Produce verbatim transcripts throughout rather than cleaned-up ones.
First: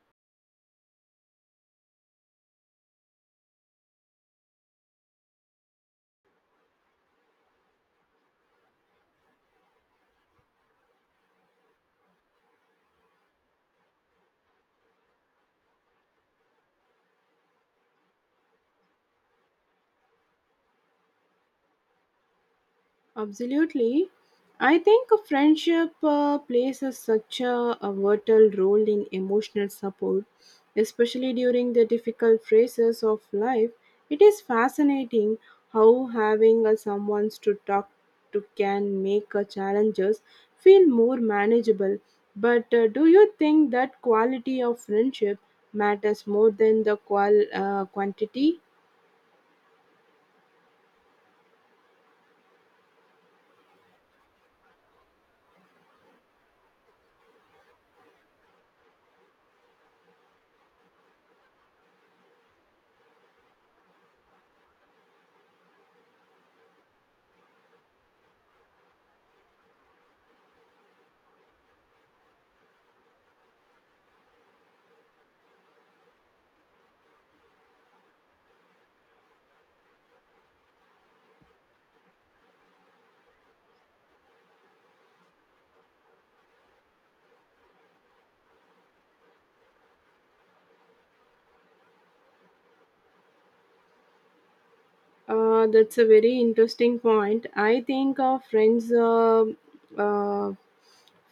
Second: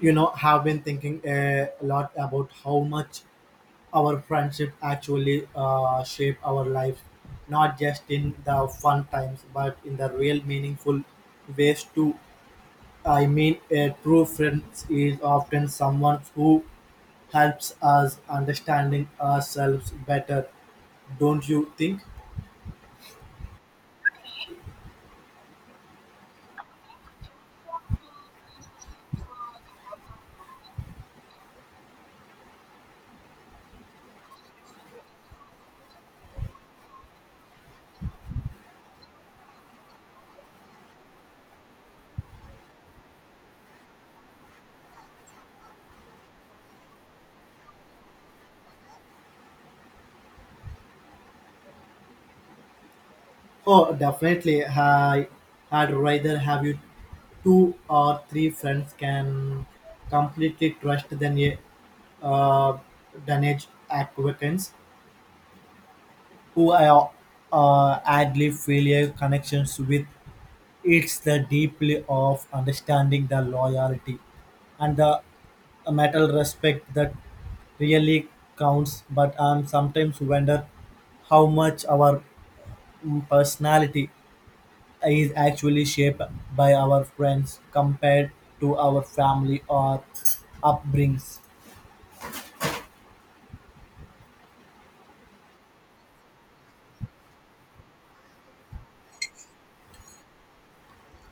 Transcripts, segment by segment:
You know, have been thinking uh, a lot about how much our friendship actually uh, shape our lives, not just in the fun times, but in the real meaningful ways too. I mean, a true friend is often someone who helps us understanding ourselves better, don't you think? Absolutely. I think a friendship uh, plays a, such a, a vital role in emotional support, especially during the difficult phases of life. It is fascinating how having a someone to talk to can make uh, challenges feel more manageable. But uh, do you think that quality of friendship matters more than the qual- uh, quantity? Oh, definitely. I, I'd rather have you two or three friends can completely trust than a uh, damage acquaintance who I uh, idly feel a connections with. It's the deeply of understanding the loyalty and the metal respect that really counts. But I am sometimes wonder how much our mm, personality is actually shaped by our friends compared to our family or upbringings. Uh, that's a very interesting point. I think our friends, uh, uh,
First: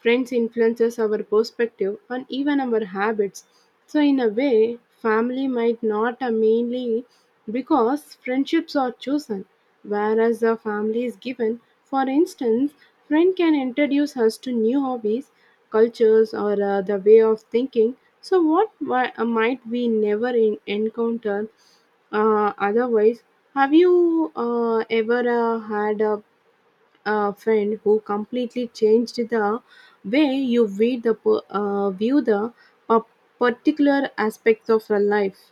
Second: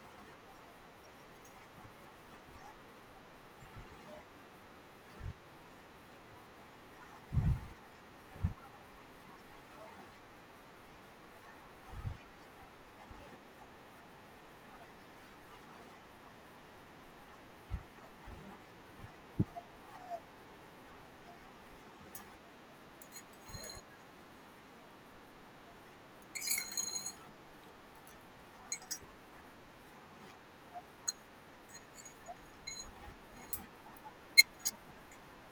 friends influences our perspective and even our habits. So in a way, family might not uh, mainly because friendships are chosen, whereas the family is given. For instance, friend can introduce us to new hobbies, cultures, or uh, the way of thinking. So what mi- uh, might we never in- encounter uh, otherwise. Have you uh, ever uh, had a, a friend who completely changed the way you view the per- uh, view the pa- particular aspects of your life?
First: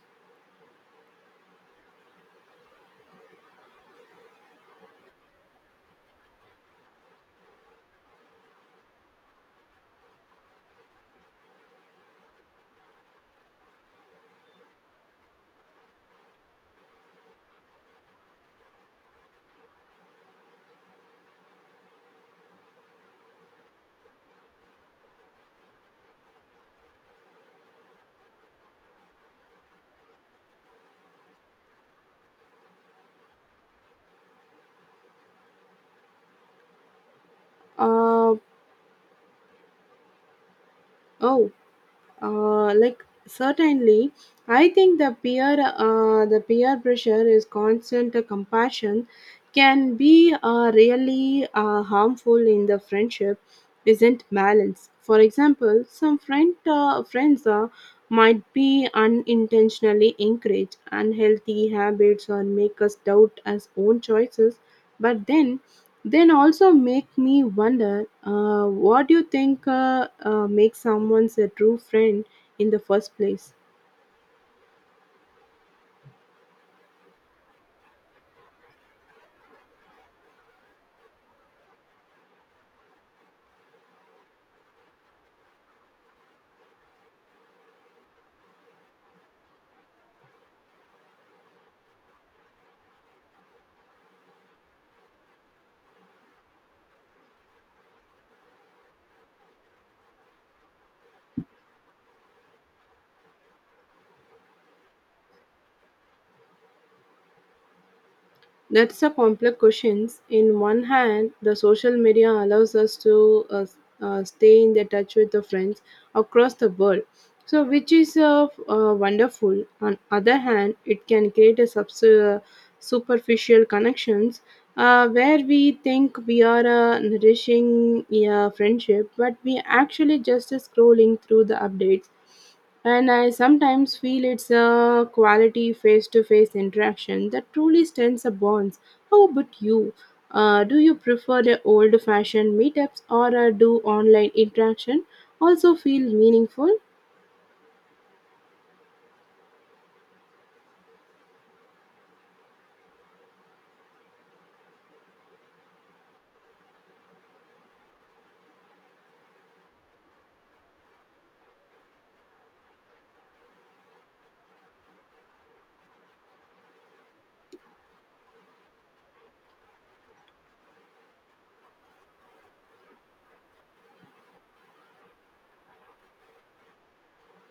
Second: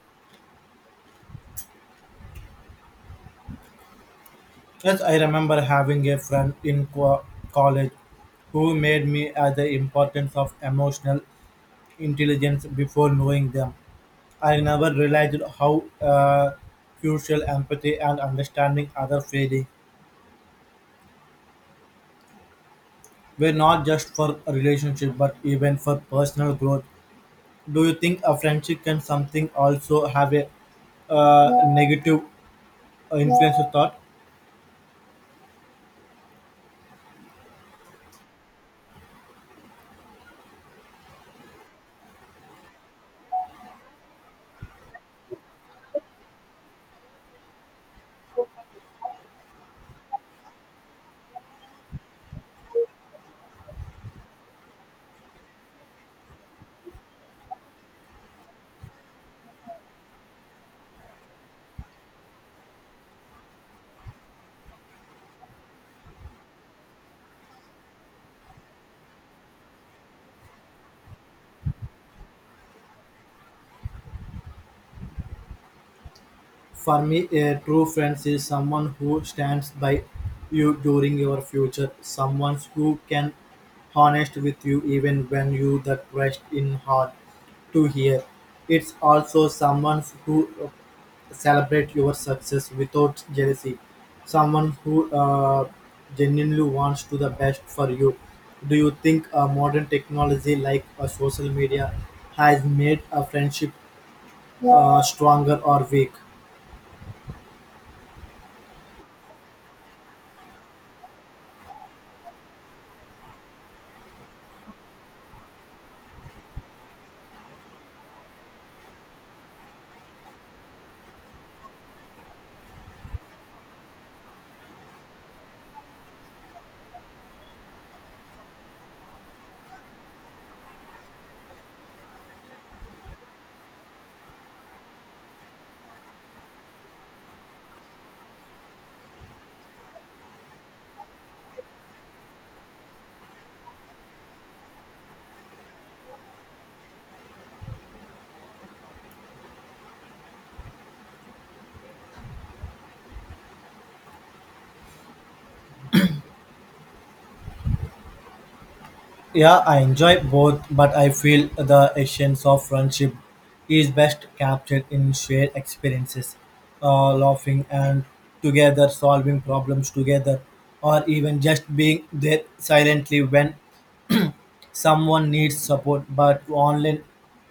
Yes, I remember having a friend in co- college who made me as the importance of emotional intelligence before knowing them. I never realized how uh, crucial empathy and understanding other feeling were not just for a relationship but even for personal growth. Do you think a friendship can something also have a uh, negative influential thought. Uh, oh, Uh, like certainly, I think the peer uh, the peer pressure is constant. uh, Compassion can be uh, really uh, harmful in the friendship. Isn't balanced. For example, some friend uh, friends uh, might be unintentionally encourage unhealthy habits or make us doubt our own choices. But then then also make me wonder, uh, what do you think uh, uh, makes someone a true friend in the first place? For me, a true friend is someone who stands by you during your future, someone who can honest with you even when you that rest in hard to hear. It's also someone who uh, celebrate your success without jealousy, someone who uh, genuinely wants to the best for you. Do you think uh, modern technology like uh, social media has made a friendship uh, stronger or weak? That's a complex question. In one hand, the social media allows us to uh, uh, stay in the touch with the friends across the world. So, which is uh, uh, wonderful. On other hand, it can create a subs- uh, superficial connections uh, where we think we are uh, nourishing a friendship, but we actually just scrolling through the updates. And I sometimes feel it's a quality face to face interaction that truly strengthens the bonds. How about you? Uh, do you prefer the old fashioned meetups or uh, do online interaction also feel meaningful? Yeah, I enjoy both, but I feel the essence of friendship is best captured in shared experiences, uh, laughing and together, solving problems together, or even just being there silently when someone needs support. But online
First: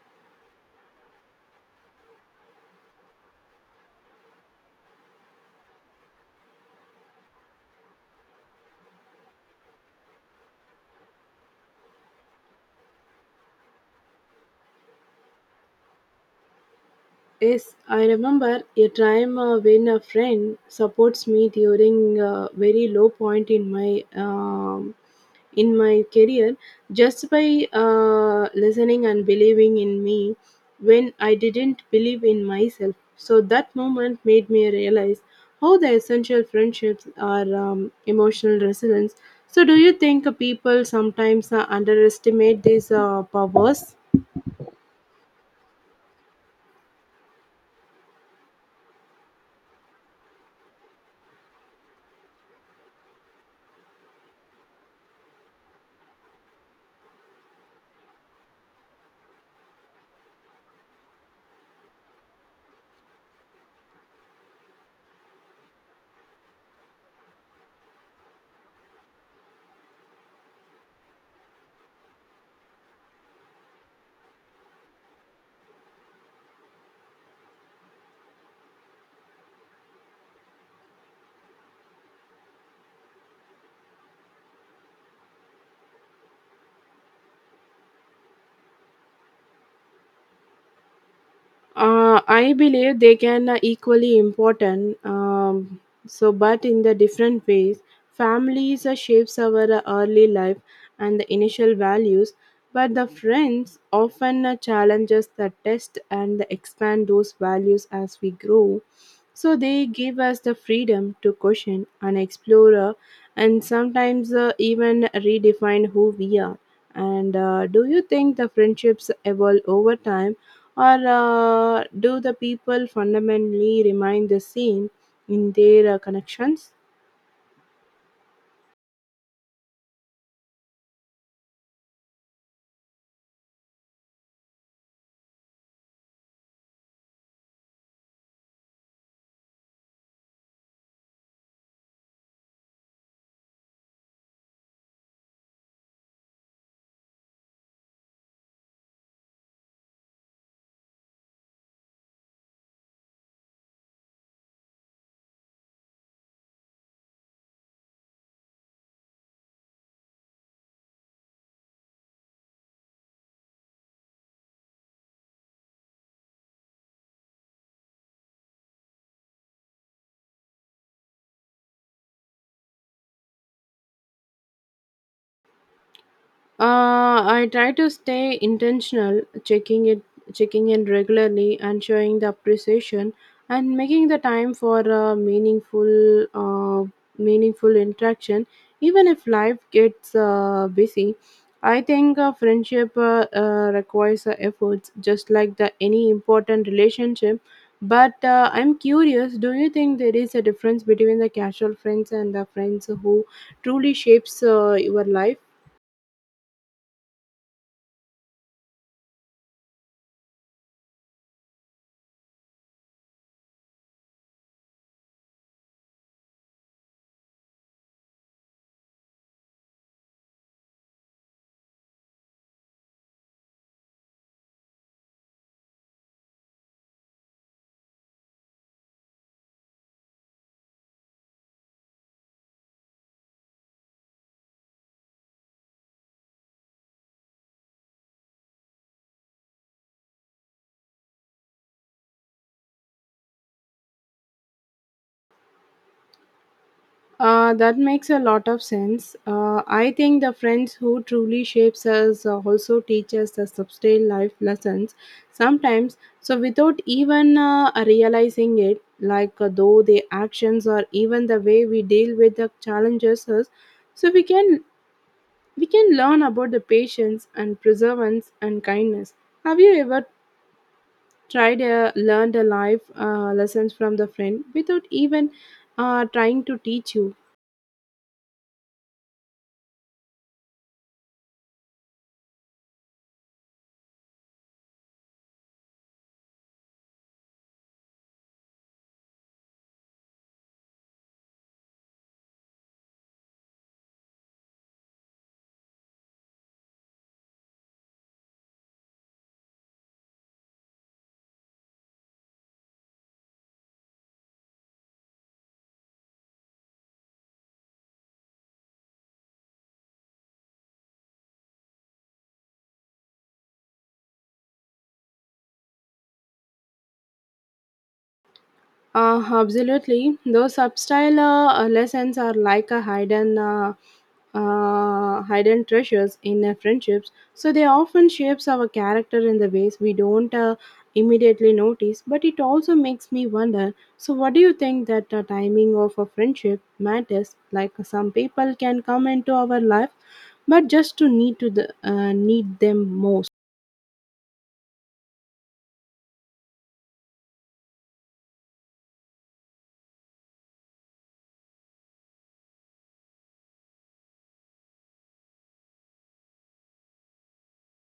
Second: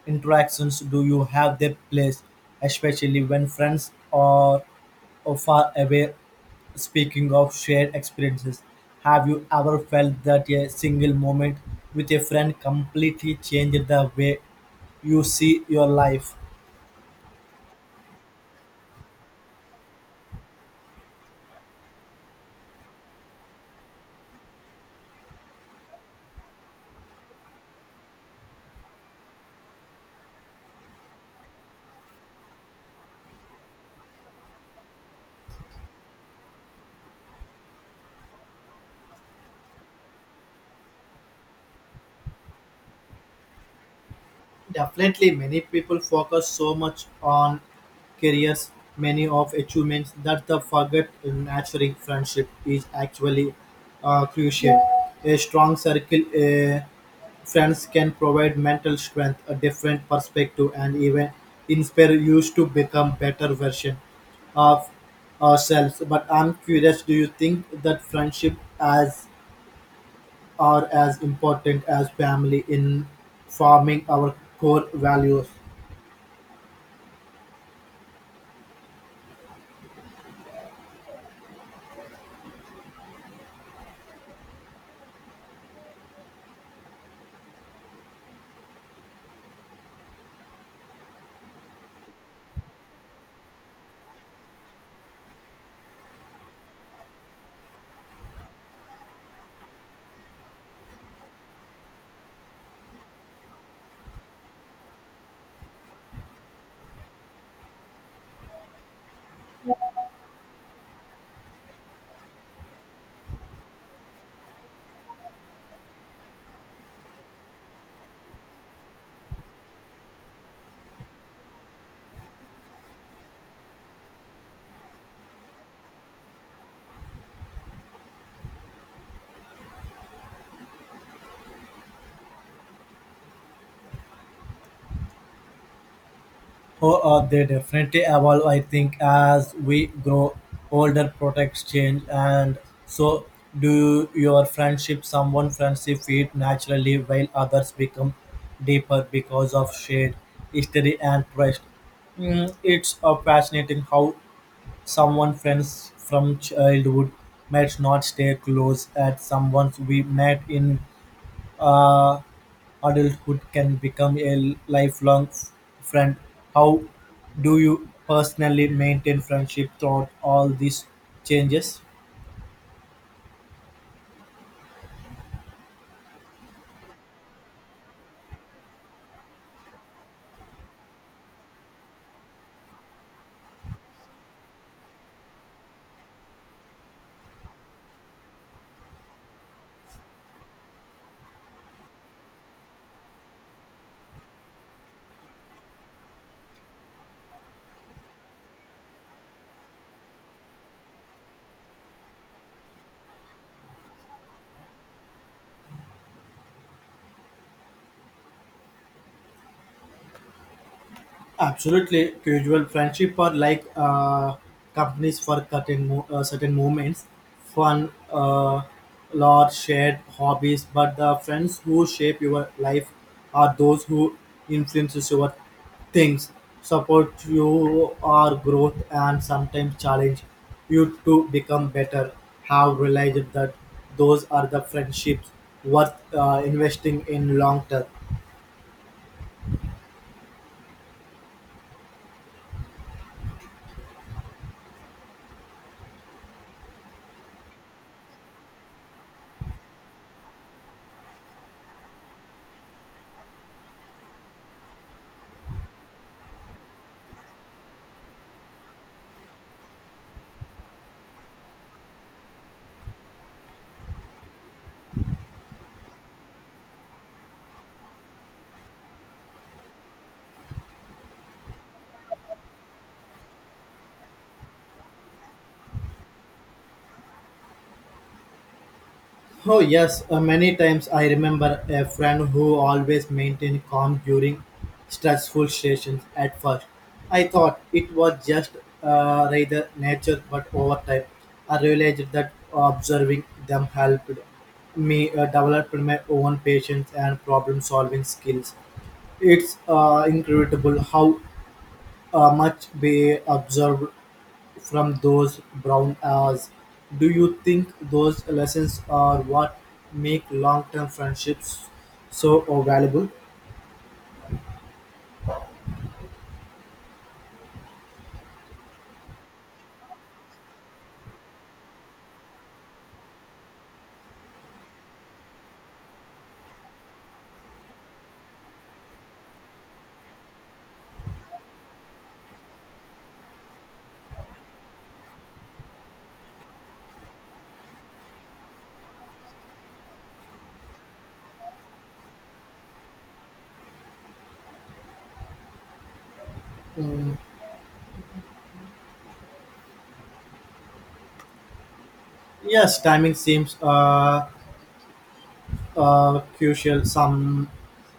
interactions do you have their place, especially when friends are or far away. Speaking of shared experiences, have you ever felt that a single moment with a friend completely changed the way you see your life? Yes, I remember a time uh, when a friend supports me during a very low point in my um, in my career just by uh, listening and believing in me when I didn't believe in myself. So that moment made me realize how the essential friendships are um, emotional resilience. So, do you think uh, people sometimes uh, underestimate these uh, powers? Definitely, many people focus so much on careers, many of achievements that they forget nurturing friendship is actually uh, crucial. A strong circle. A Friends can provide mental strength, a different perspective, and even inspire us to become better version of ourselves. But I'm curious, do you think that friendship as are as important as family in forming our core values? Uh, I believe they can uh, equally important. Um, so, but in the different ways, families uh, shapes our uh, early life and the initial values. But the friends often uh, challenges the test and expand those values as we grow. So they give us the freedom to question and explore, uh, and sometimes uh, even redefine who we are. And uh, do you think the friendships evolve over time? Or uh, do the people fundamentally remain the same in their uh, connections? Oh, uh, they definitely evolve. I think as we grow older, products change, and so do your friendship. Someone friendship fade naturally, while others become deeper because of shared history and trust. Mm, it's uh, fascinating how someone friends from childhood might not stay close at someone we met in uh, adulthood can become a lifelong f- friend. How do you personally maintain friendship throughout all these changes? Uh, I try to stay intentional, checking it, checking in regularly, and showing the appreciation, and making the time for a meaningful, uh, meaningful interaction, even if life gets uh, busy. I think a friendship uh, uh, requires uh, efforts, just like the any important relationship. But uh, I'm curious, do you think there is a difference between the casual friends and the friends who truly shapes uh, your life? Absolutely, casual friendship are like uh, companies for certain mo- uh, certain moments, fun, uh, lot shared hobbies. But the friends who shape your life are those who influences your things, support you our growth, and sometimes challenge you to become better. Have realized that those are the friendships worth uh, investing in long term. Uh, that makes a lot of sense. Uh, I think the friends who truly shapes us uh, also teach us the substantial life lessons sometimes. So without even uh, realizing it, like uh, though the actions or even the way we deal with the challenges us, so we can we can learn about the patience and perseverance and kindness. Have you ever tried uh, learned a life uh, lessons from the friend without even uh, trying to teach you? Oh yes, uh, many times I remember a friend who always maintained calm during stressful situations. At first, I thought it was just uh, rather nature, but over time, I realized that observing them helped me uh, develop my own patience and problem-solving skills. It's uh, incredible how uh, much be observed from those brown hours. Do you think those lessons are what make long term friendships so uh, valuable? Uh, absolutely. Those substyle uh, lessons are like a hidden, uh, uh, hidden treasures in uh, friendships. So they often shapes our character in the ways we don't uh, immediately notice. But it also makes me wonder. So what do you think that the timing of a friendship matters? Like some people can come into our life, but just to need to the uh, need them most. Mm, yes, timing seems uh, uh, crucial. Some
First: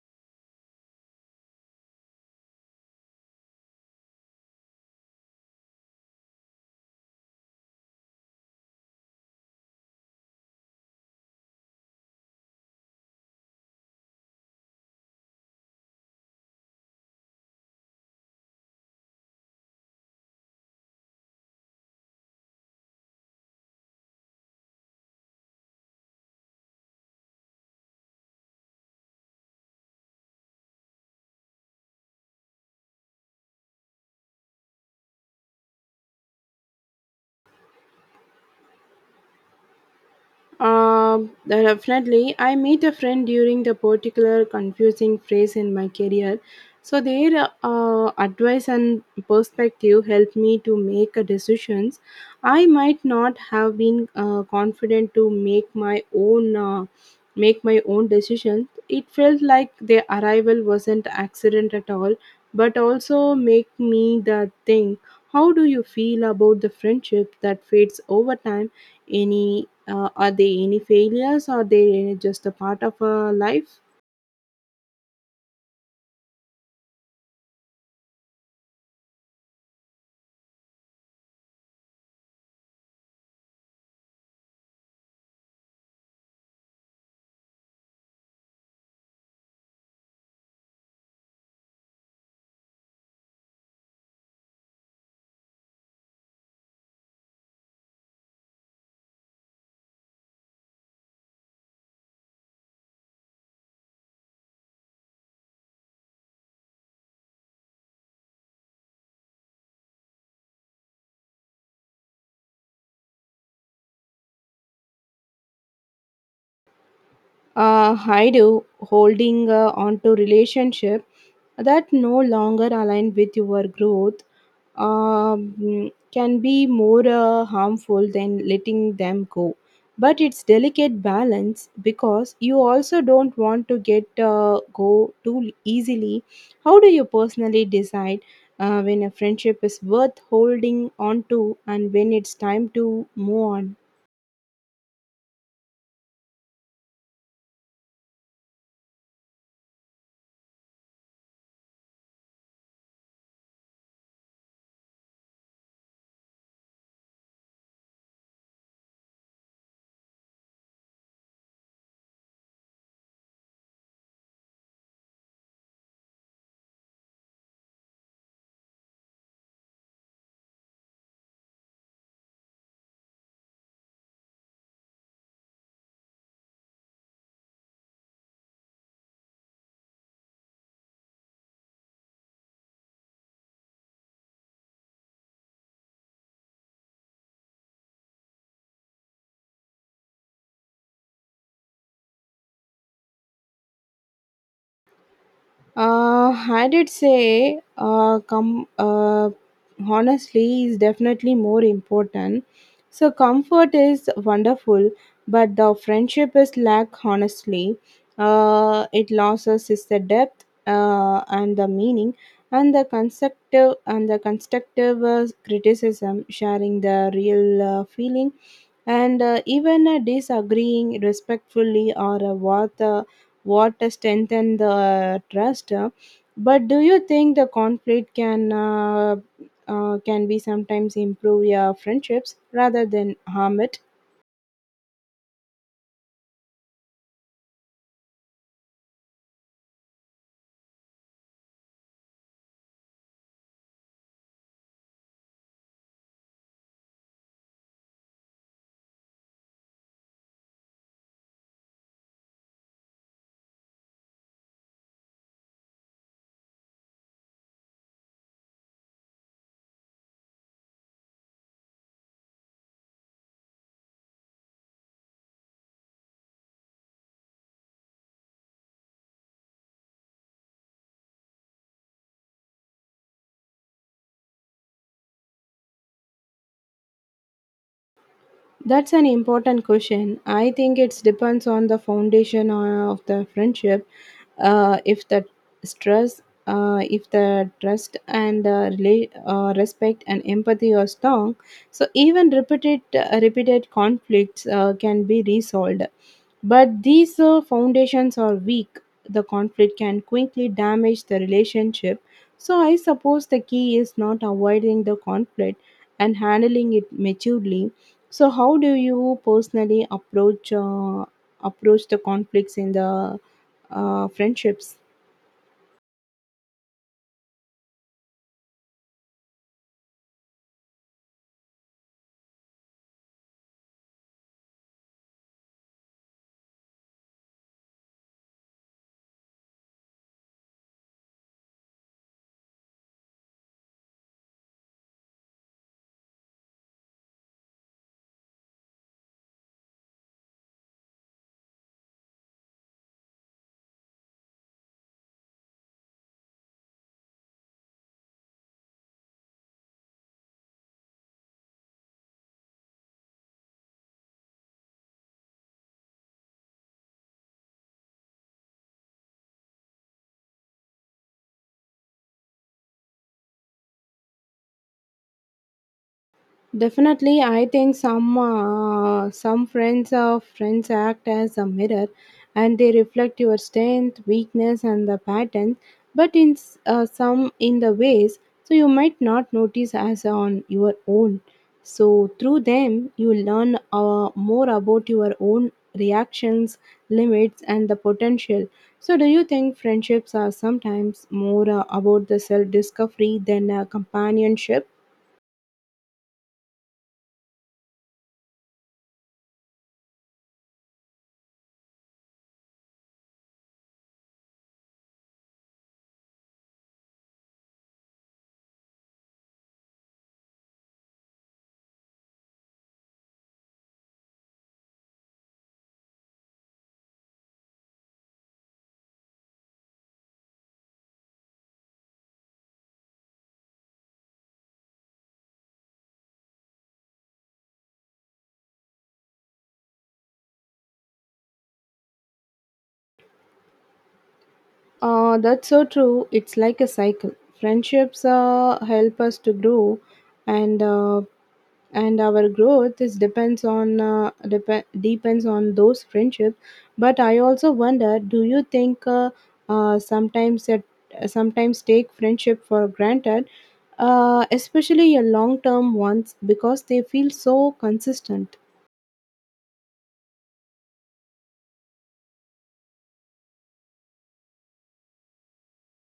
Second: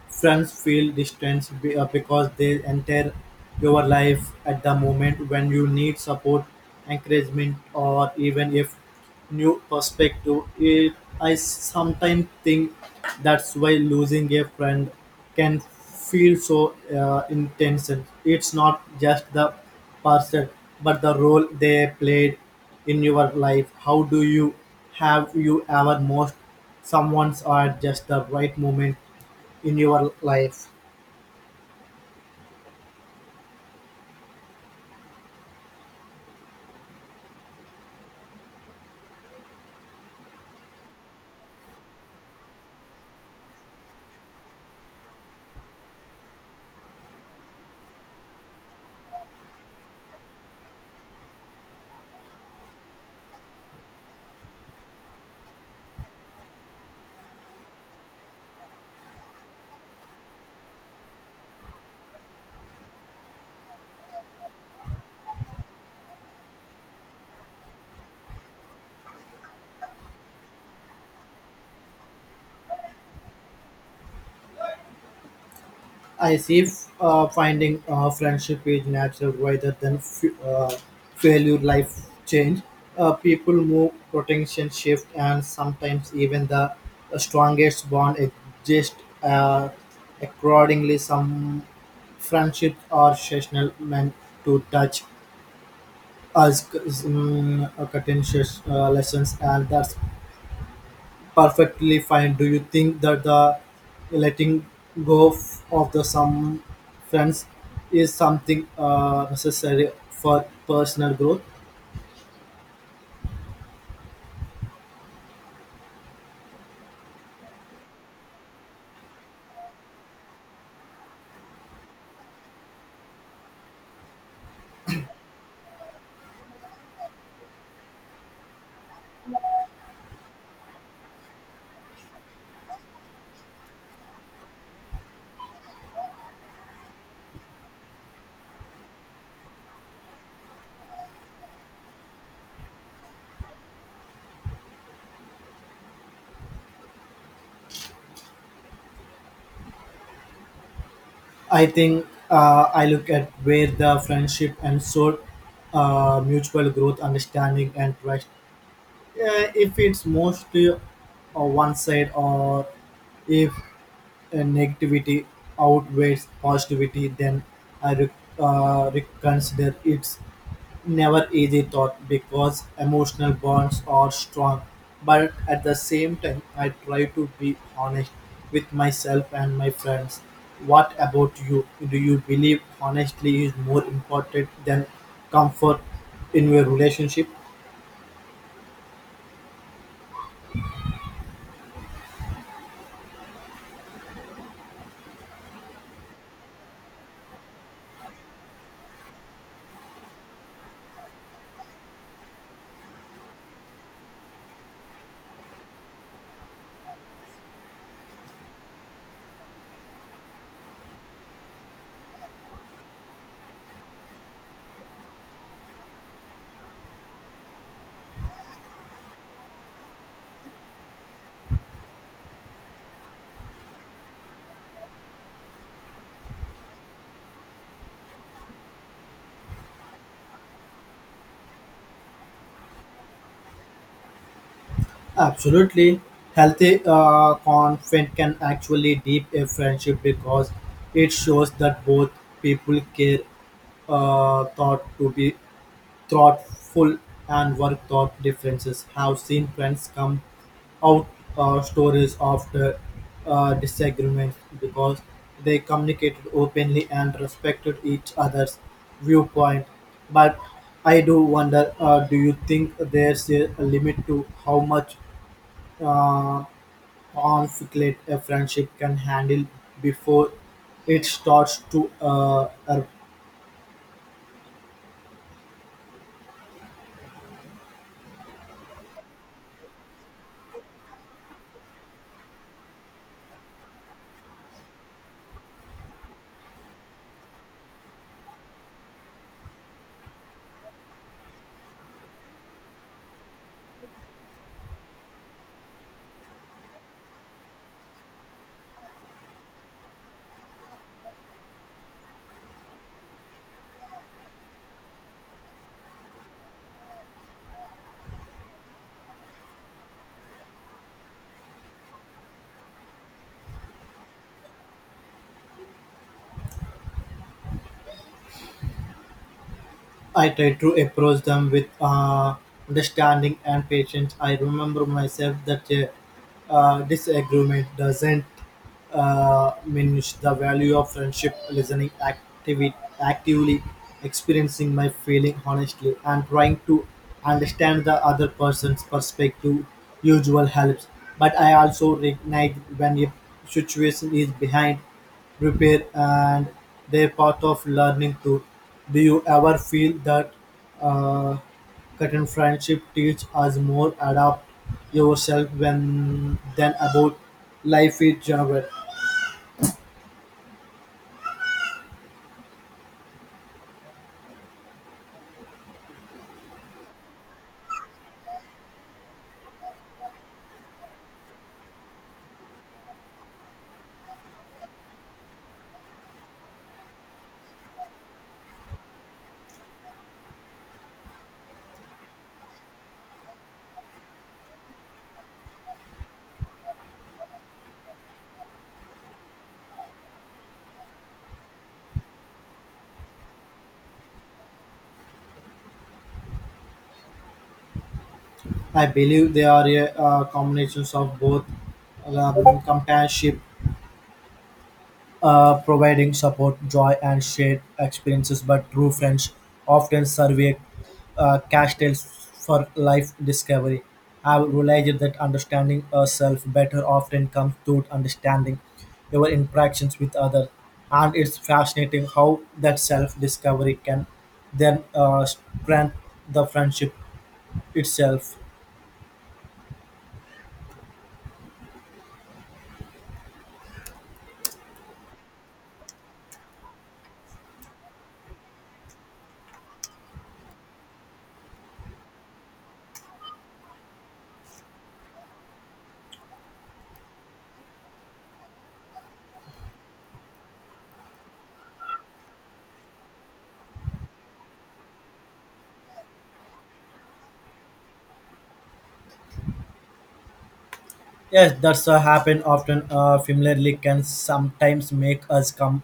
friends feel distant be- uh, because they enter your life at the moment when you need support, encouragement, or even if new perspective. It, I sometimes think that's why losing a friend can feel so uh, intense. It's not just the person, but the role they played in your life. How do you have you ever most someone's are just the right moment in your life. Um, uh, Definitely. I meet a friend during the particular confusing phase in my career. So their uh, advice and perspective helped me to make a decisions. I might not have been uh, confident to make my own uh, make my own decisions. It felt like their arrival wasn't accident at all, but also make me the think. How do you feel about the friendship that fades over time? Any uh, are they any failures or they just a part of a life? I see f- uh, finding uh, friendship is natural rather than f- uh, failure life change. Uh, people move, protection shift, and sometimes even the strongest bond exist uh, accordingly. Some friendships are seasonal meant to touch us mm, contentious uh, lessons, and that's perfectly fine. Do you think that the letting go f- of the some friends is something uh, necessary for personal growth? Uh, I do holding uh, on to relationship that no longer align with your growth um, can be more uh, harmful than letting them go. But it's delicate balance because you also don't want to get uh, go too easily. How do you personally decide uh, when a friendship is worth holding on to and when it's time to move on? I think uh, I look at where the friendship and so uh, mutual growth, understanding, and trust. Uh, if it's mostly on one side, or if uh, negativity outweighs positivity, then I re- uh, reconsider it. Never easy thought, because emotional bonds are strong, but at the same time, I try to be honest with myself and my friends. What about you? Do you believe honestly is more important than comfort in your relationship? Uh, I did say, uh, com- uh, honestly, is definitely more important. So, comfort is wonderful, but the friendship is lack, honestly. Uh, it loses is the depth uh, and the meaning and the constructive and the constructive uh, criticism sharing the real uh, feeling and uh, even uh, disagreeing respectfully or uh, worth uh, what strengthen the trust. uh, But do you think the conflict can uh, uh, can be sometimes improve your friendships rather than harm it? Absolutely. Healthy uh, conflict can actually deep a friendship because it shows that both people care, uh, thought to be thoughtful and work thought differences. Have seen friends come out uh, stories after uh, disagreements because they communicated openly and respected each other's viewpoint. But I do wonder, uh, do you think there's a limit to how much uh, conflict a friendship can handle before it starts to uh, That's an important question. I think it depends on the foundation uh, of the friendship. Uh, if the stress, uh, if the trust and uh, rela- uh, respect and empathy are strong, so even repeated uh, repeated conflicts uh, can be resolved. But these uh, foundations are weak. The conflict can quickly damage the relationship. So I suppose the key is not avoiding the conflict and handling it maturely. So, how do you personally approach uh, approach the conflicts in the uh, friendships? I try to approach them with uh, understanding and patience. I remember myself that a uh, disagreement doesn't uh, diminish the value of friendship, listening actively, actively experiencing my feeling honestly, and trying to understand the other person's perspective usual helps. But I also recognize when a situation is behind repair and they're part of learning too. Do you ever feel that uh, cutting friendship teach us more adapt yourself when than about life in general? Definitely, I think some uh, some friends of friends act as a mirror, and they reflect your strength, weakness, and the pattern. But in s- uh, some in the ways, so you might not notice as on your own. So through them, you learn uh, more about your own reactions, limits, and the potential. So, do you think friendships are sometimes more uh, about the self discovery than uh, companionship? I believe they are a uh, combinations of both um, companionship uh, providing support, joy, and shared experiences. But true friends often serve a uh, castles for life discovery. I've realized that understanding ourselves better often comes through understanding your interactions with others, and it's fascinating how that self-discovery can then uh, strengthen the friendship itself. Uh, that's so true. It's like a cycle. Friendships uh, help us to grow, and uh, and our growth is depends on uh, dep- depends on those friendships. But I also wonder, do you think uh, uh, sometimes that sometimes take friendship for granted, uh, especially your long term ones, because they feel so consistent? Yes, that's uh, happen often. Uh, familiarly can sometimes make us com-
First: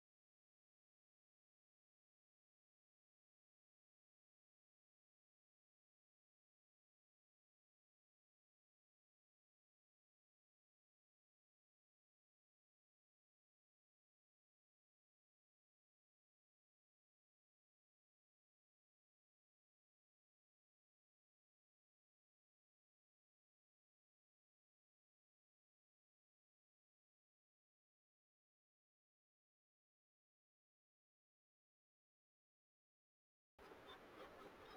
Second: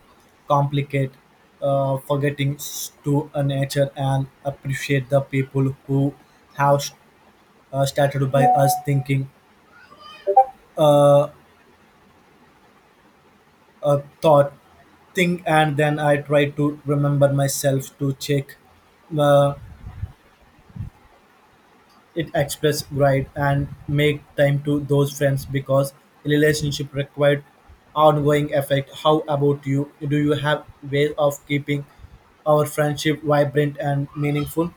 complicate, uh, forgetting s- to uh, nature and appreciate the people who have s- uh, started by us thinking uh, a thought thing, and then I try to remember myself to check. Uh, It express pride and make time to those friends because relationship required ongoing effect. How about you? Do you have ways of keeping our friendship vibrant and meaningful?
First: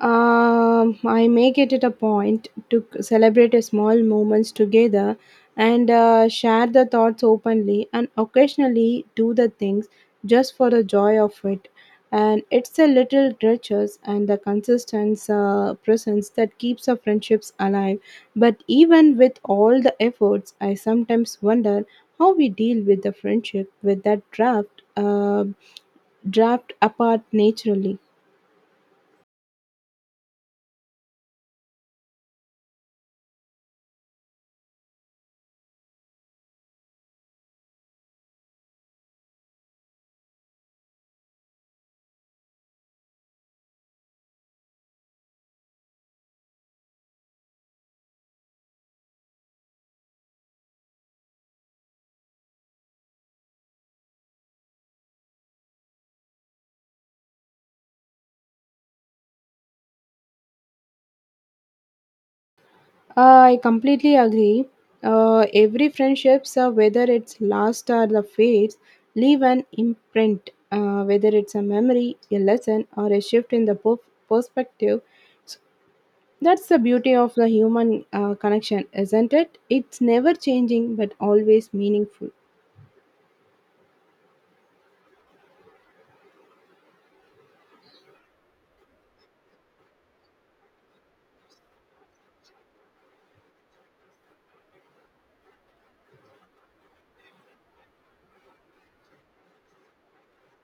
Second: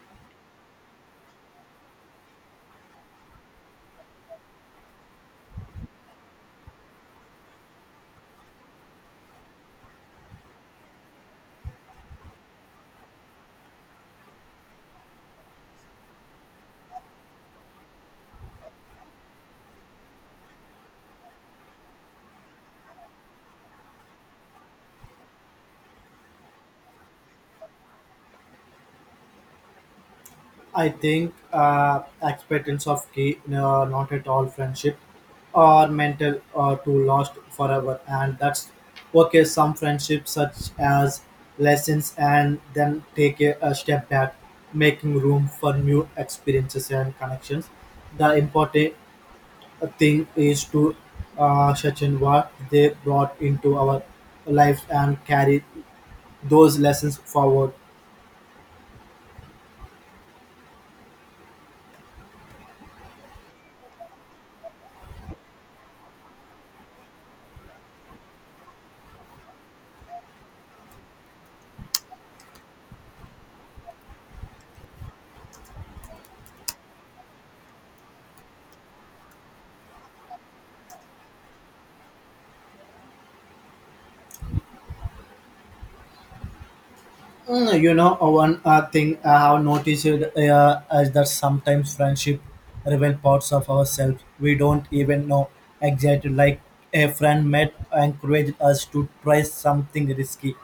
Um, I make it at a point to c- celebrate a small moments together and uh, share the thoughts openly and occasionally do the things just for the joy of it. And it's a little gestures and the consistent uh, presence that keeps our friendships alive. But even with all the efforts, I sometimes wonder how we deal with the friendship with that draft, uh, draft apart naturally. I think uh, acceptance of key, no, not at all friendship, are mental uh, to lost forever, and that's okay. Some friendships, such as lessons, and then take a, a step back, making room for new experiences and connections. The important thing is to uh, in what they brought into our lives and carry those lessons forward. Uh, I completely agree. Uh, every friendships, uh, whether it's last or the fades, leave an imprint. Uh, whether it's a memory, a lesson, or a shift in the per- perspective, so that's the beauty of the human uh, connection, isn't it? It's never changing, but always meaningful. Mm, you know, uh, one uh, thing I have noticed uh, is that sometimes friendship reveal parts of ourselves we don't even know exactly. Like a friend might encourage us to try something risky,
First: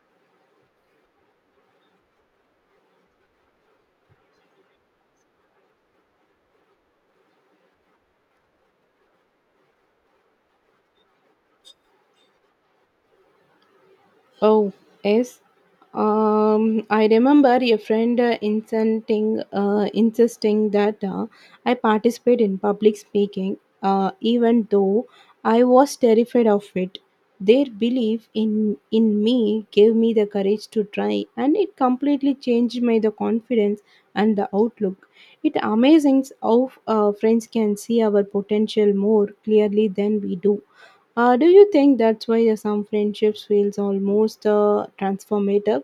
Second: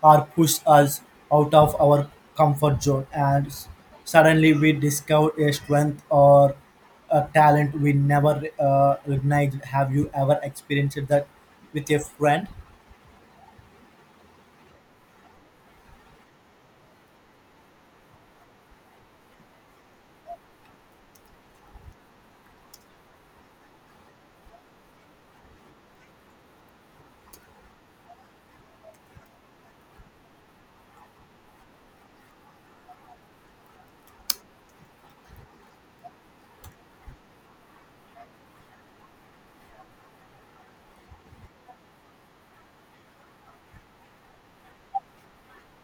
or push us out of our comfort zone, and s- suddenly we discover a strength or a talent we never uh, recognized. Have you ever experienced that with a friend? Oh, yes. Um, I remember a friend uh, insisting, uh, insisting that uh, I participate in public speaking, uh, even though I was terrified of it. Their belief in in me gave me the courage to try, and it completely changed my the confidence and the outlook. It amazing how uh, friends can see our potential more clearly than we do. Uh, do you think that's why some friendships feels almost uh, transformative?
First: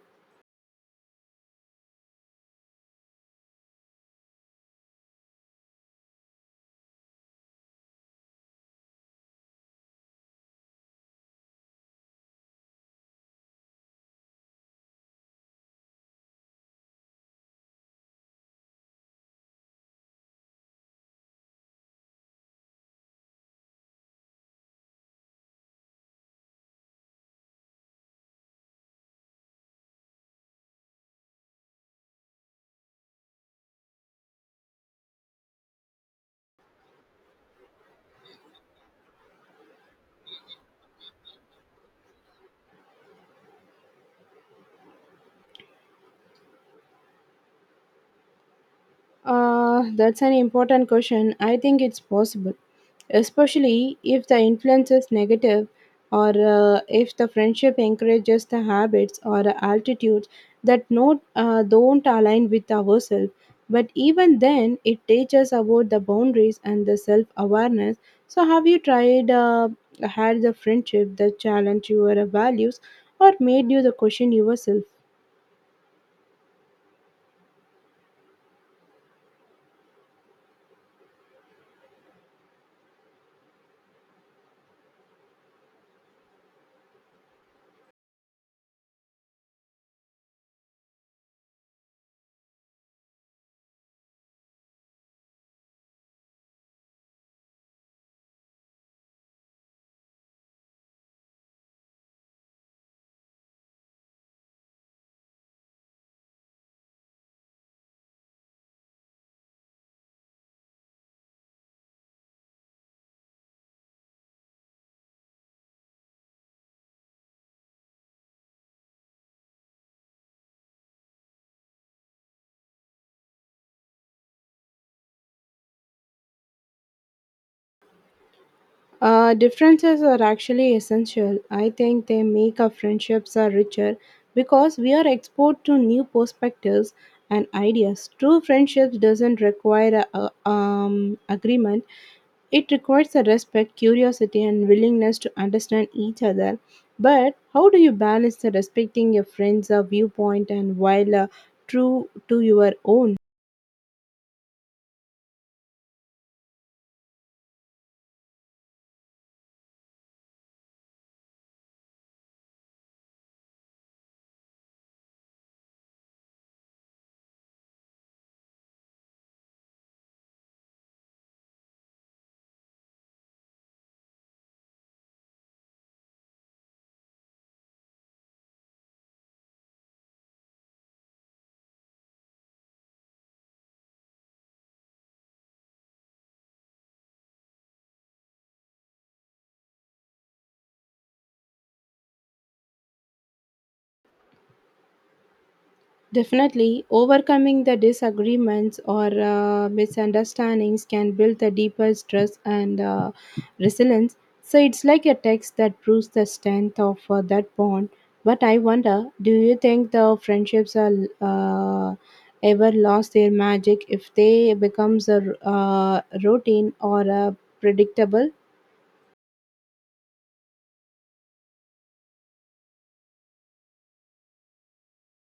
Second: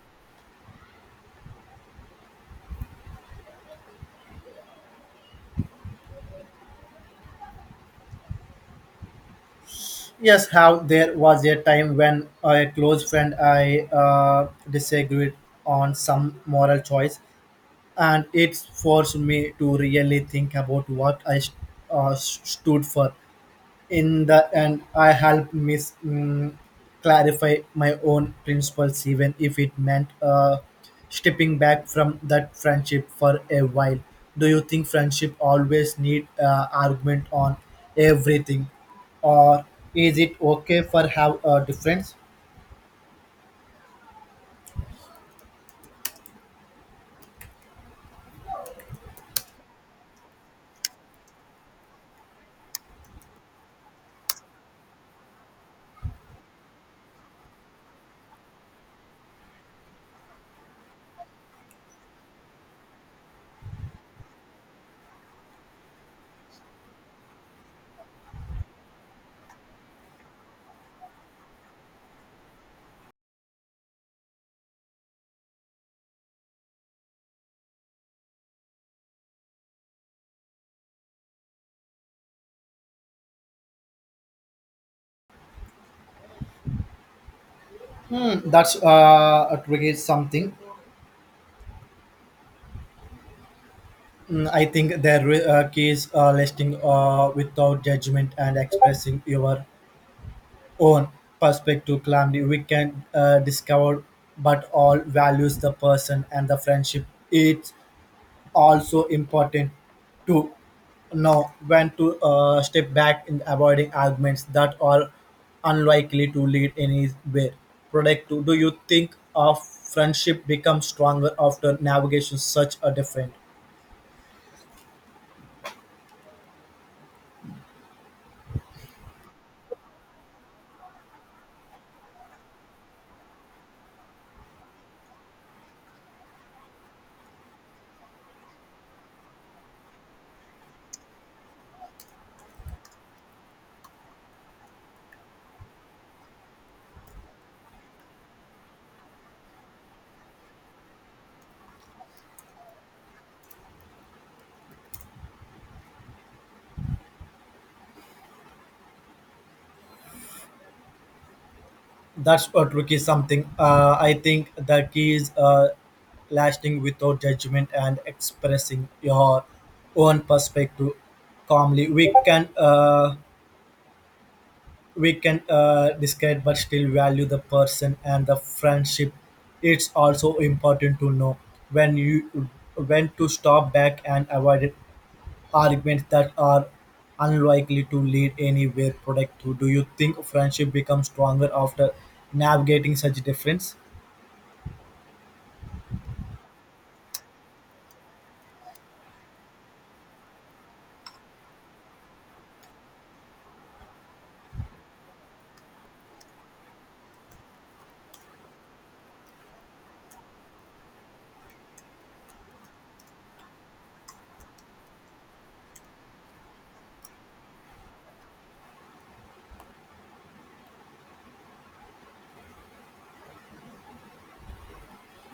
Yes, how there was a time when a close friend I uh, disagreed on some moral choice, and it forced me to really think about what I st- uh, s- stood for. In the end, I helped Miss mm, clarify my own principles, even if it meant uh, stepping back from that friendship for a while. Do you think friendship always need uh, argument on everything, or is it okay for have a difference? Uh, that's an important question. I think it's possible, especially if the influence is negative or uh, if the friendship encourages the habits or attitudes that not, uh, don't align with ourselves. But even then, it teaches about the boundaries and the self awareness. So, have you tried, uh, had the friendship that challenged your values or made you the question yourself? Hmm, that's uh, a tricky something. Mm, I think there are uh, keys uh, listing uh, without judgment and expressing your own perspective calmly. We can uh, discover but all values the person and the friendship. It's also important to know when to uh, step back in avoiding arguments that are unlikely to lead anywhere productive. Do you think a friendship becomes stronger after navigation such a different? Uh, differences are actually essential. I think they make our friendships are richer because we are exposed to new perspectives and ideas. True friendships doesn't require a, a- um, agreement. It requires a respect, curiosity, and willingness to understand each other. But how do you balance the respecting your friends' uh, viewpoint and while uh, true to your own? That's a tricky something. Uh, I think the key is uh, lasting without judgment and expressing your own perspective calmly. We can uh, we can uh, discard but still value the person and the friendship. It's also important to know when you when to stop back and avoid arguments that are unlikely to lead anywhere productive. Do you think friendship becomes stronger after navigating such difference? Definitely, overcoming the disagreements or uh, misunderstandings can build the deepest trust and uh, resilience. So it's like a text that proves the strength of uh, that bond. But I wonder, do you think the friendships are uh, ever lost their magic if they becomes a r- uh, routine or uh, predictable?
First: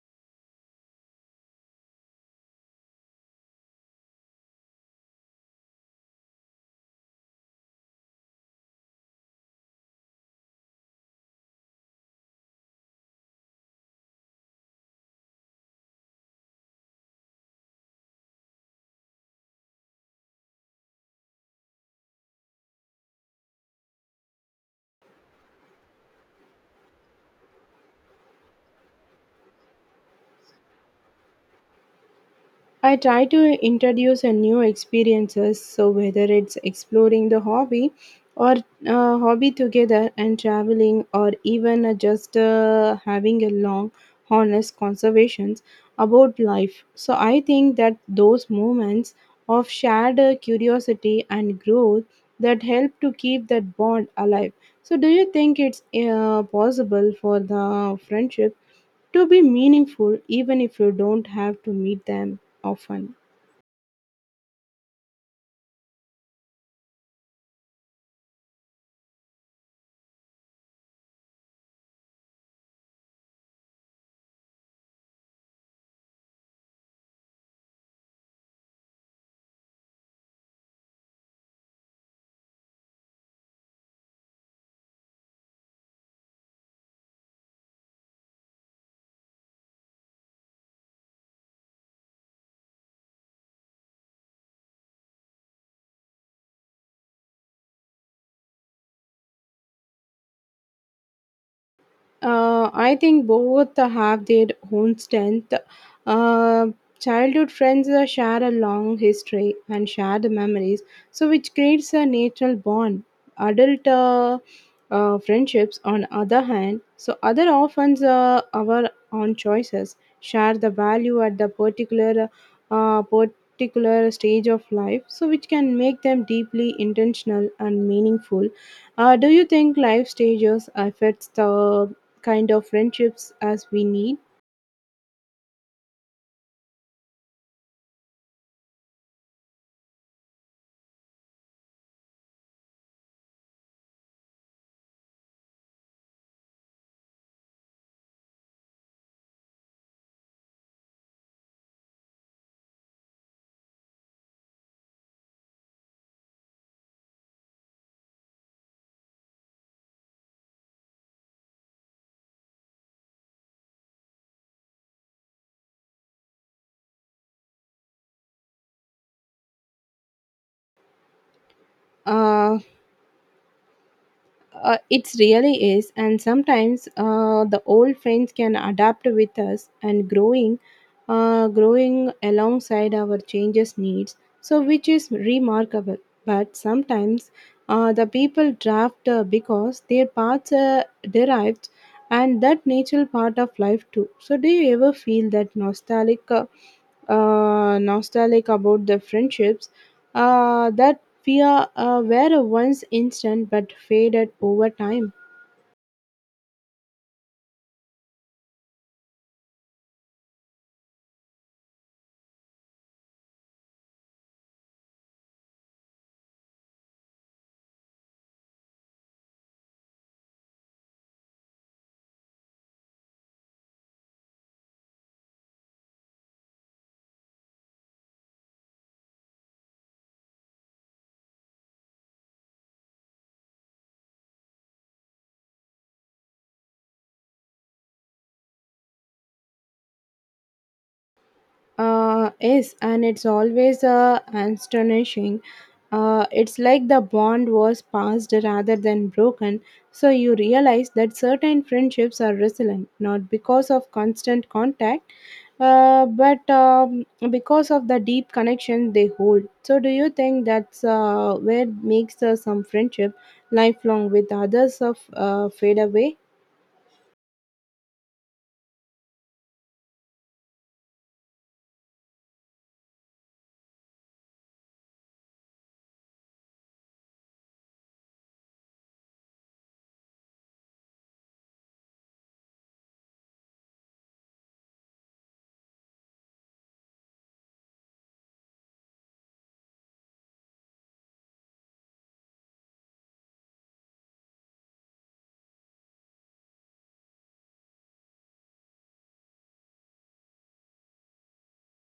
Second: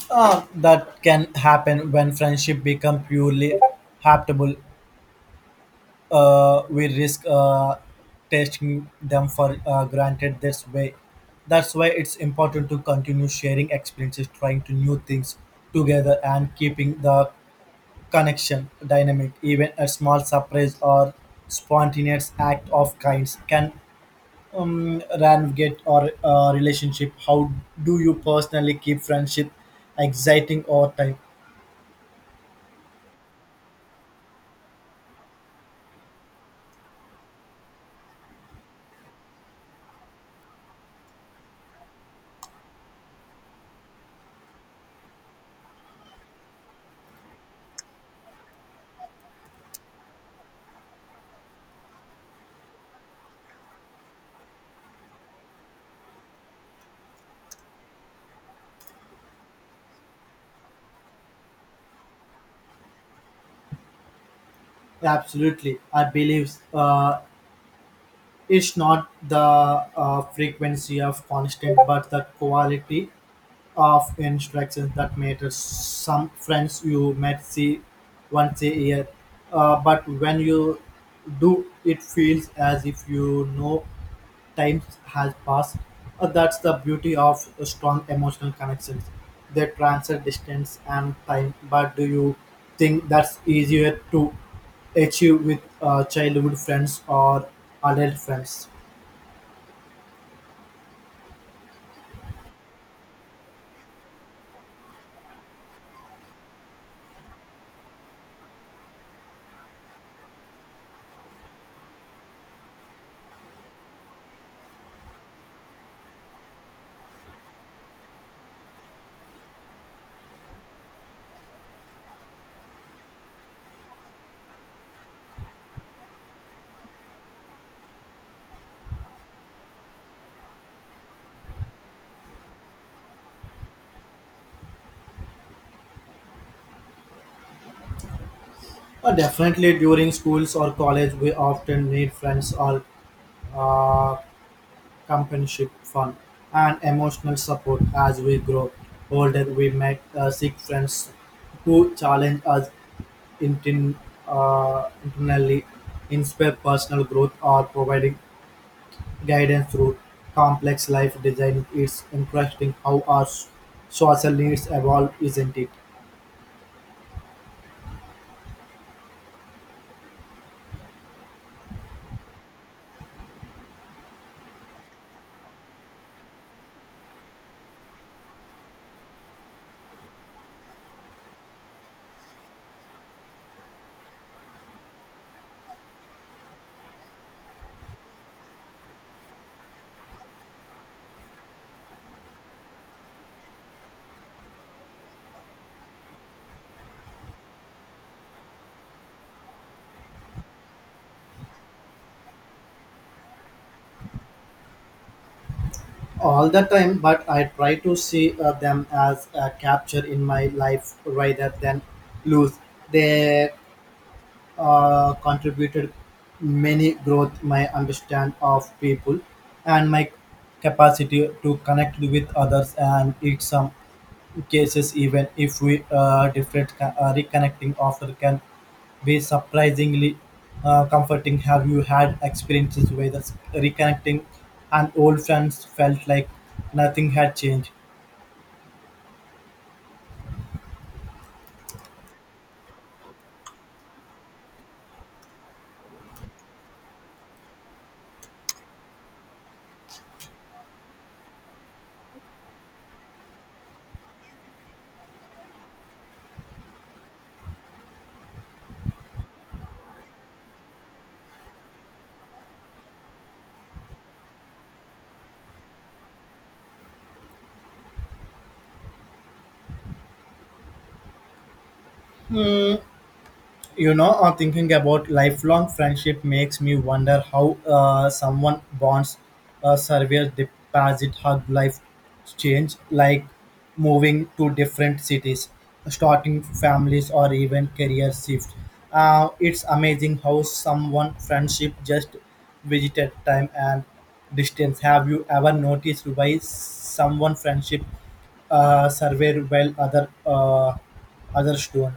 Uh, that can happen when friendship become purely habitable. Uh, we risk uh, taking them for uh, granted this way. That's why it's important to continue sharing experiences, trying to new things together, and keeping the connection dynamic. Even a small surprise or spontaneous act of kinds can um, navigate our uh, relationship. How do you personally keep friendship exciting over time? I try to introduce a new experiences, so whether it's exploring the hobby or uh, hobby together and traveling or even uh, just uh, having a long honest conversations about life. So I think that those moments of shared uh, curiosity and growth that help to keep that bond alive. So do you think it's uh, possible for the friendship to be meaningful even if you don't have to meet them often? Absolutely, I believe uh, it's not the uh, frequency of constant, but the quality of instructions that matters. Some friends you might see once a year, uh, but when you do, it feels as if you know time has passed. Uh, that's the beauty of strong emotional connections. They transcend distance and time. But do you think that's easier to achieve with uh, childhood friends or adult friends? Uh, I think both have their own strength. Uh, Childhood friends uh, share a long history and share the memories, so which creates a natural bond. Adult uh, uh, friendships, on other hand, so other often uh, our own choices share the value at the particular uh, particular stage of life, so which can make them deeply intentional and meaningful. Uh, do you think life stages affects the kind of friendships as we need? Uh, definitely during schools or college, we often need friends or uh, companionship, fun, and emotional support as we grow older. We make uh, seek friends who challenge us intin- uh, internally inspire personal growth or providing guidance through complex life design. It's interesting how our s- social needs evolve, isn't it? Uh, uh, it really is, and sometimes uh, the old friends can adapt with us and growing, uh, growing alongside our changes needs. So, which is remarkable. But sometimes uh, the people draft uh, because their paths are derived, and that natural part of life too. So, do you ever feel that nostalgic? Uh, uh, nostalgic about the friendships uh, that we are uh, were once instant but faded over time. All the time, but I try to see uh, them as a capture in my life rather than lose. They uh, contributed many growth, my understand of people, and my capacity to connect with others and it's some cases, even if we uh, different co- uh, reconnecting offer can be surprisingly uh, comforting. Have you had experiences where the reconnecting and old friends felt like nothing had changed? Uh, yes, and it's always uh, astonishing. Uh, it's like the bond was passed rather than broken, so you realize that certain friendships are resilient not because of constant contact, uh, but um, because of the deep connection they hold. So, do you think that's uh, where makes uh, some friendship lifelong with others of uh, fade away? You know, uh, thinking about lifelong friendship makes me wonder how uh, someone bonds uh, survives deposit hug life change like moving to different cities, starting families, or even career shift. Uh, it's amazing how someone friendship just visited time and distance. Have you ever noticed why someone friendship uh, survive while other uh, others don't?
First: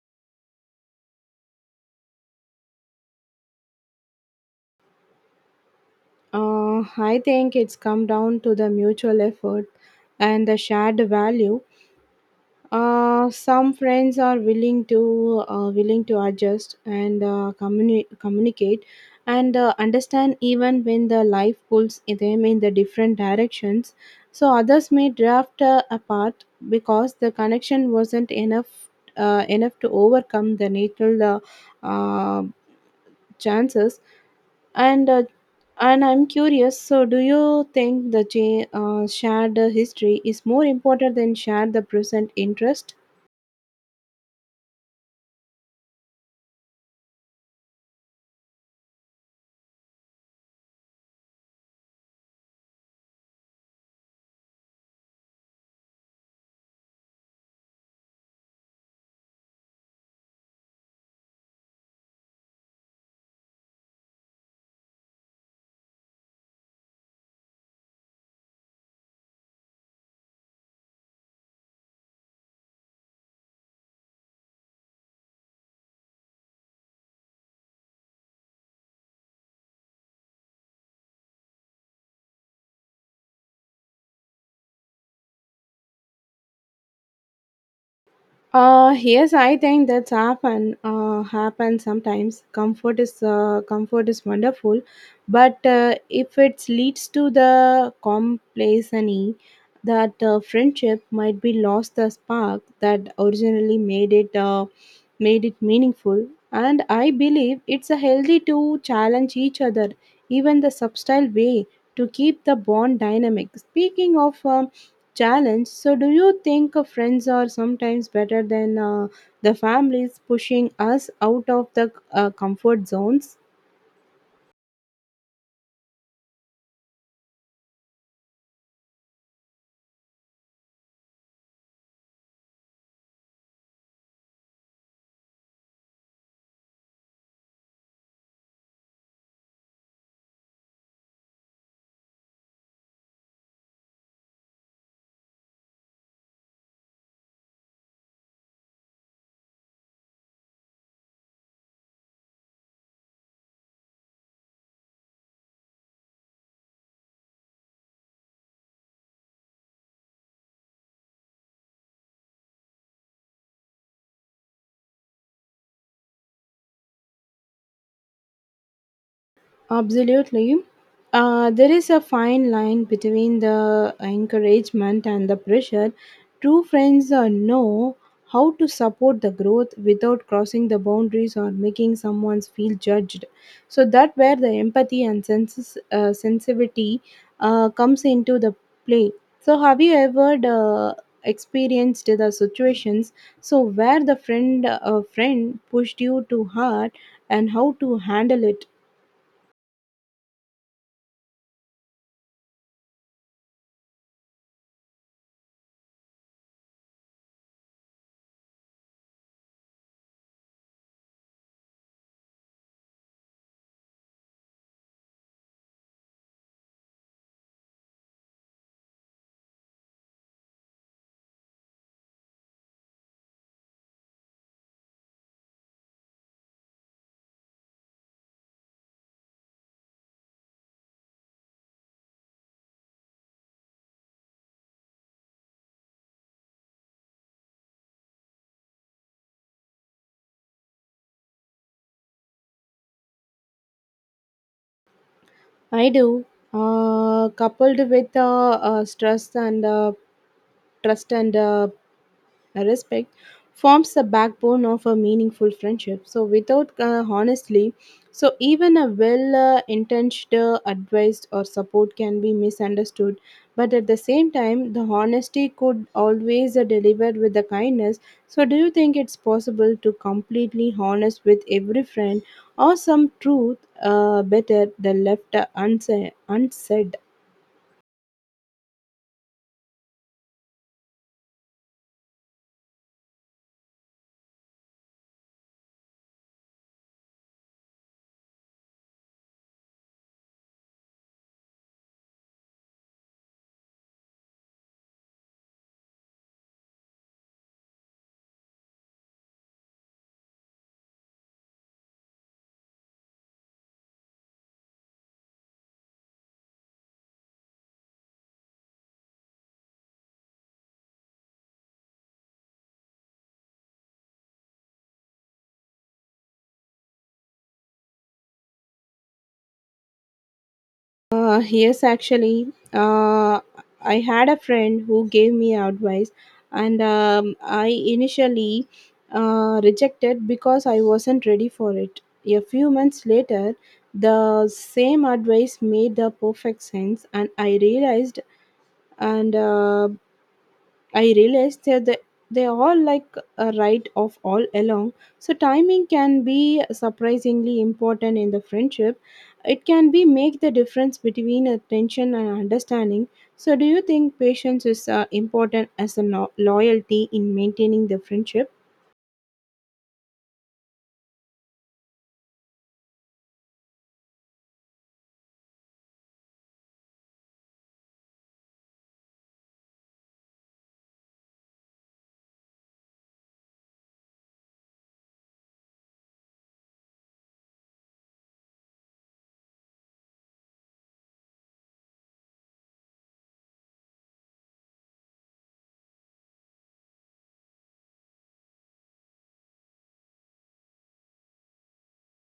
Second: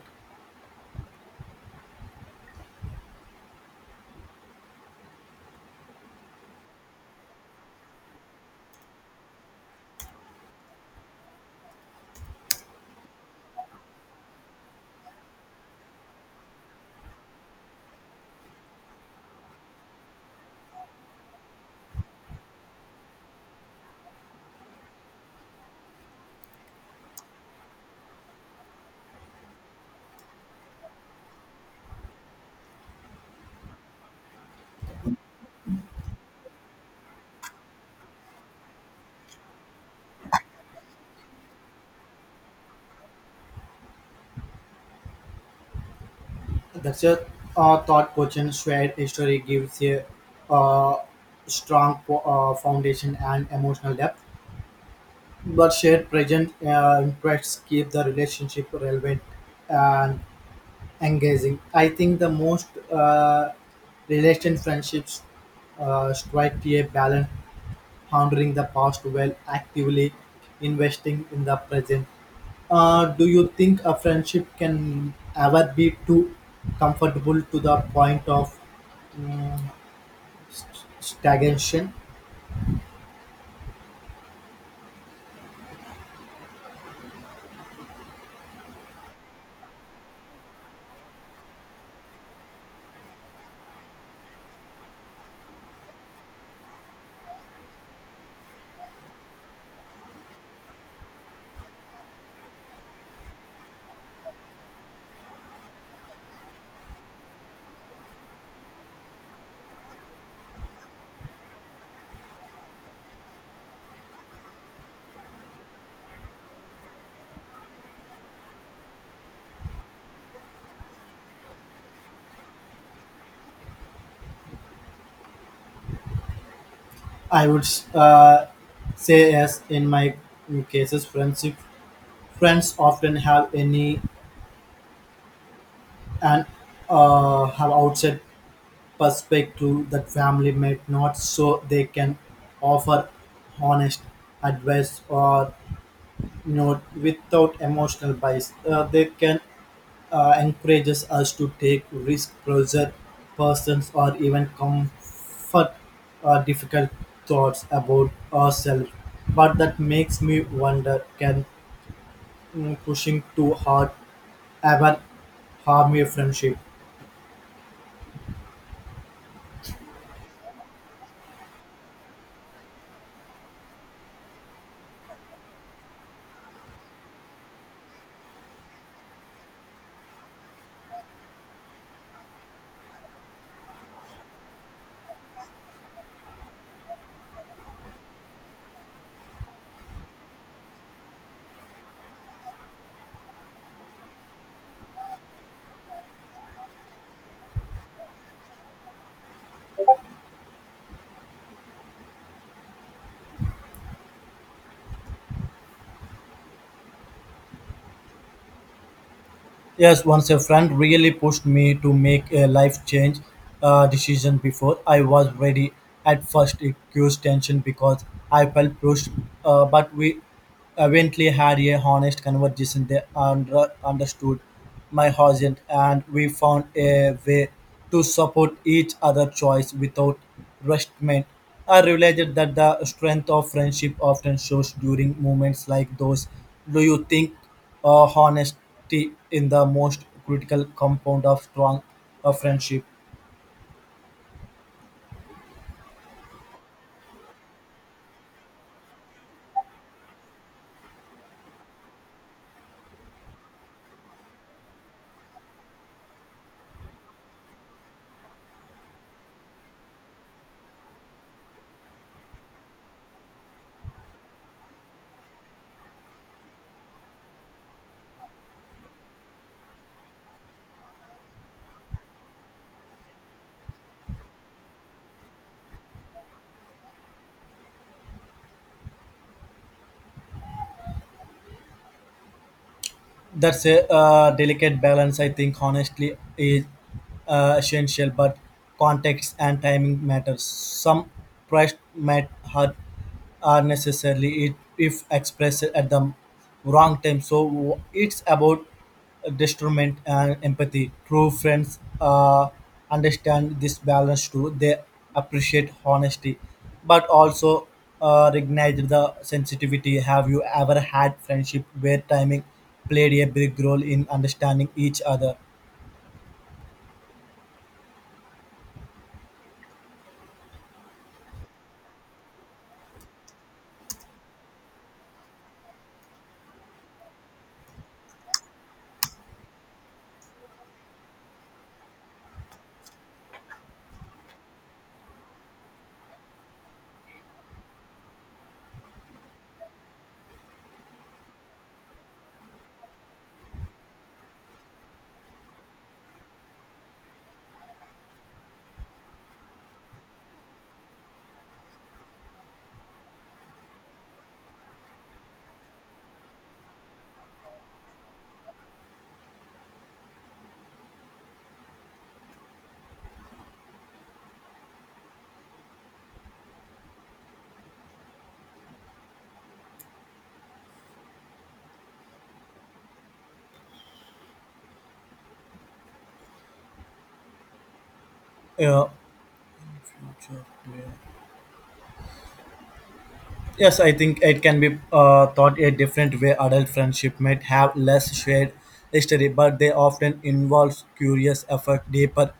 Uh, I think it's come down to the mutual effort and the shared value. Uh, some friends are willing to uh, willing to adjust and uh, communi- communicate and uh, understand even when the life pulls them in the different directions. So others may drift uh, apart because the connection wasn't enough uh, enough to overcome the natural uh, uh, chances and uh, and I'm curious, so do you think the cha- uh, shared uh, history is more important than shared the present interest? The a uh, thought Cochin's shared history gives a uh, strong fo- uh, foundation and emotional depth, but shared present uh, interests keep the relationship relevant and engaging. I think the most uh, relation friendships uh, strike a balance, honoring the past while actively investing in the present. Uh, do you think a friendship can ever be too comfortable to the point of um, st- stagnation? Uh, yes, I think that's happen uh, happen sometimes. Comfort is uh, comfort is wonderful, but uh, if it leads to the complacency, that uh, friendship might be lost the spark that originally made it uh, made it meaningful. And I believe it's a healthy to challenge each other, even the subtle way, to keep the bond dynamic. Speaking of. Um challenge, so do you think uh, friends are sometimes better than uh, the families pushing us out of the uh, comfort zones? I would uh, say yes. In my cases, friendship friends often have any and uh, have outside perspective that family might not, so they can offer honest advice or, you know, without emotional bias. Uh, they can uh, encourages us to take risk, pressure persons, or even comfort uh, difficult thoughts about ourselves. But that makes me wonder: can mm, pushing too hard ever harm a friendship? Absolutely. Uh, there is a fine line between the encouragement and the pressure. True friends uh, know how to support the growth without crossing the boundaries or making someone feel judged. So that where the empathy and senses, uh, sensitivity uh, comes into the play. So have you ever uh, experienced the situations so where the friend uh, friend pushed you too hard and how to handle it? Yes, once a friend really pushed me to make a life change uh, decision before I was ready. At first, it caused tension because I felt pushed, uh, but we eventually had a honest conversation. They under- understood my husband, and we found a way to support each other' choice without Rushtman. I realized that the strength of friendship often shows during moments like those. Do you think uh, honesty in the most critical compound of strong uh, friendship? I do. Uh, coupled with uh, uh, stress and uh, trust and uh, uh, respect forms the backbone of a meaningful friendship, so without uh, honestly, so even a well uh, intentioned uh, advice or support can be misunderstood, but at the same time the honesty could always uh, deliver with the kindness. So do you think it's possible to completely honest with every friend or some truth uh, better the left uh, unsa- unsaid? That's a uh, delicate balance. I think honestly is uh, essential, but context and timing matters. Some trust might hurt uh, necessarily it, if expressed at the wrong time. So it's about discernment and empathy. True friends uh, understand this balance too. They appreciate honesty, but also uh, recognize the sensitivity. Have you ever had friendship where timing played a big role in understanding each other? Uh, yes, actually, uh, I had a friend who gave me advice, and um, I initially uh, rejected because I wasn't ready for it. A few months later, the same advice made the perfect sense, and I realized and uh, I realized that they, they all like a right of all along. So timing can be surprisingly important in the friendship. It can be make the difference between attention and understanding. So do you think patience is uh, important as a lo- loyalty in maintaining the friendship? Yeah. Yes, I think it can be uh, thought a different way. Adult friendship might have less shared history, but they often involve curious effort, deeper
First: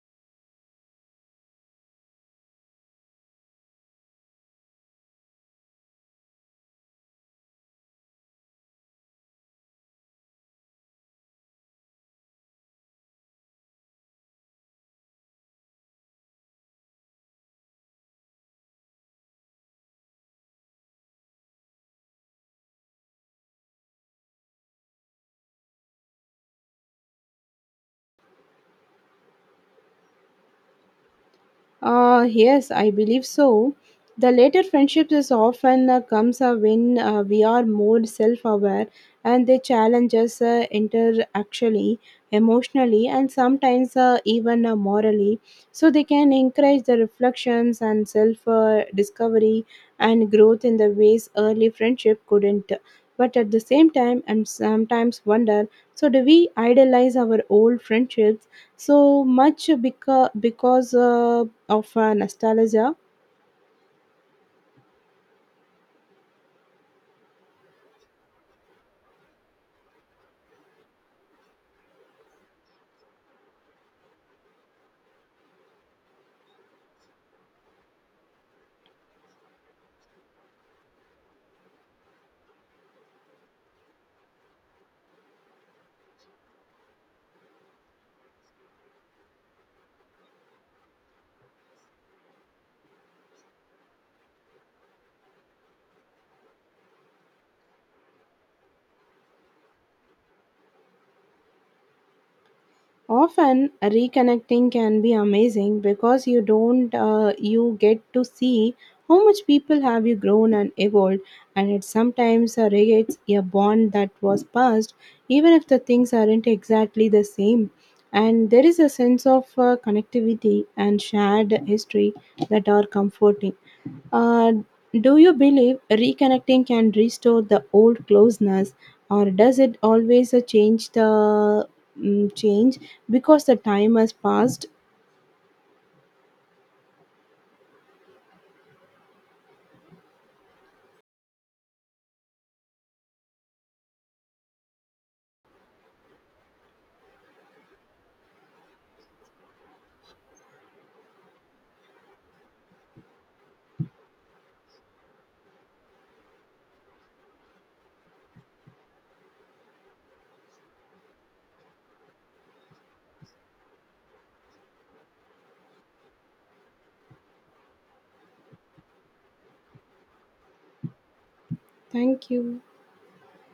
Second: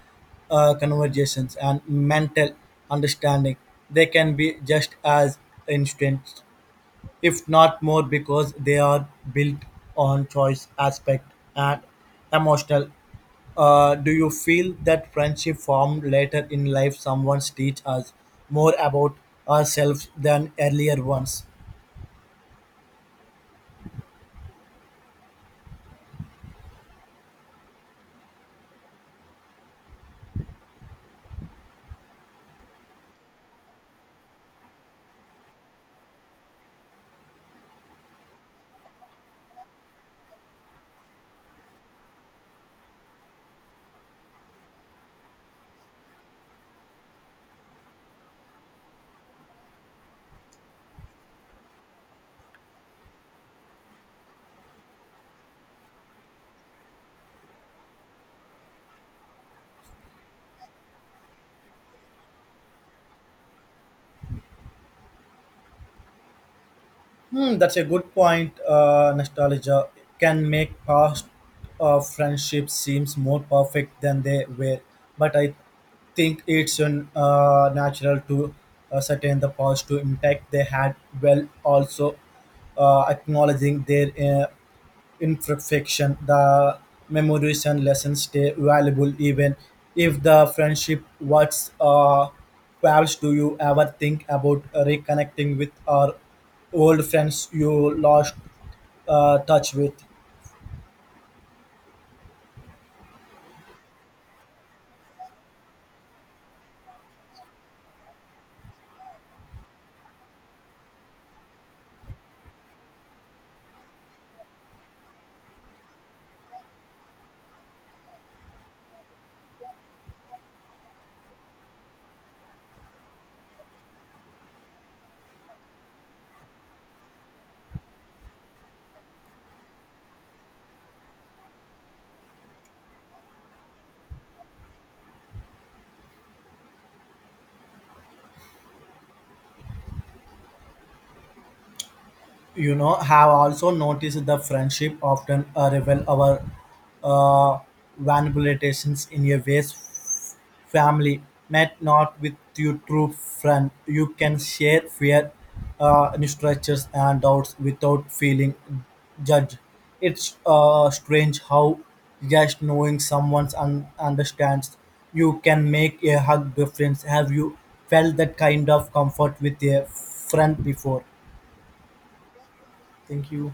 uh, conversations, and mental understanding. They can be just as instant, if not more, because they are built on choice, aspect, and emotional. Uh, do you feel that friendship formed later in life someone teach us more about ourselves than earlier ones? Uh, yes, I believe so. The later friendships is often uh, comes uh, when uh, we are more self-aware, and they challenge us uh, interactually, emotionally, and sometimes uh, even uh, morally. So they can encourage the reflections and self-discovery and growth in the ways early friendship couldn't. But at the same time, I'm sometimes wonder, so do we idolize our old friendships so much because because? Uh, of uh, nostalgia. Hmm, that's a good point. Uh, nostalgia can make past uh, friendships seems more perfect than they were, but I think it's an, uh, natural to ascertain the positive impact they had while also uh, acknowledging their uh, imperfection. The memories and lessons stay valuable even if the friendship what's uh pals. Do you ever think about reconnecting with our old friends you lost uh, touch with? Often reconnecting can be amazing because you don't uh, you get to see how much people have you grown and evolved, and it sometimes uh, regates a bond that was past, even if the things aren't exactly the same, and there is a sense of uh, connectivity and shared history that are comforting. Uh, do you believe reconnecting can restore the old closeness, or does it always uh, change the mm, change because the time has passed? You know, have also noticed the friendship often uh, reveal our uh, vulnerabilities in a ways family met not. With your true friend you can share fear, uh, structures and doubts without feeling judged. It's uh, strange how just knowing someone un- understands you can make a hug difference. Have you felt that kind of comfort with a friend before? Thank you. Thank you.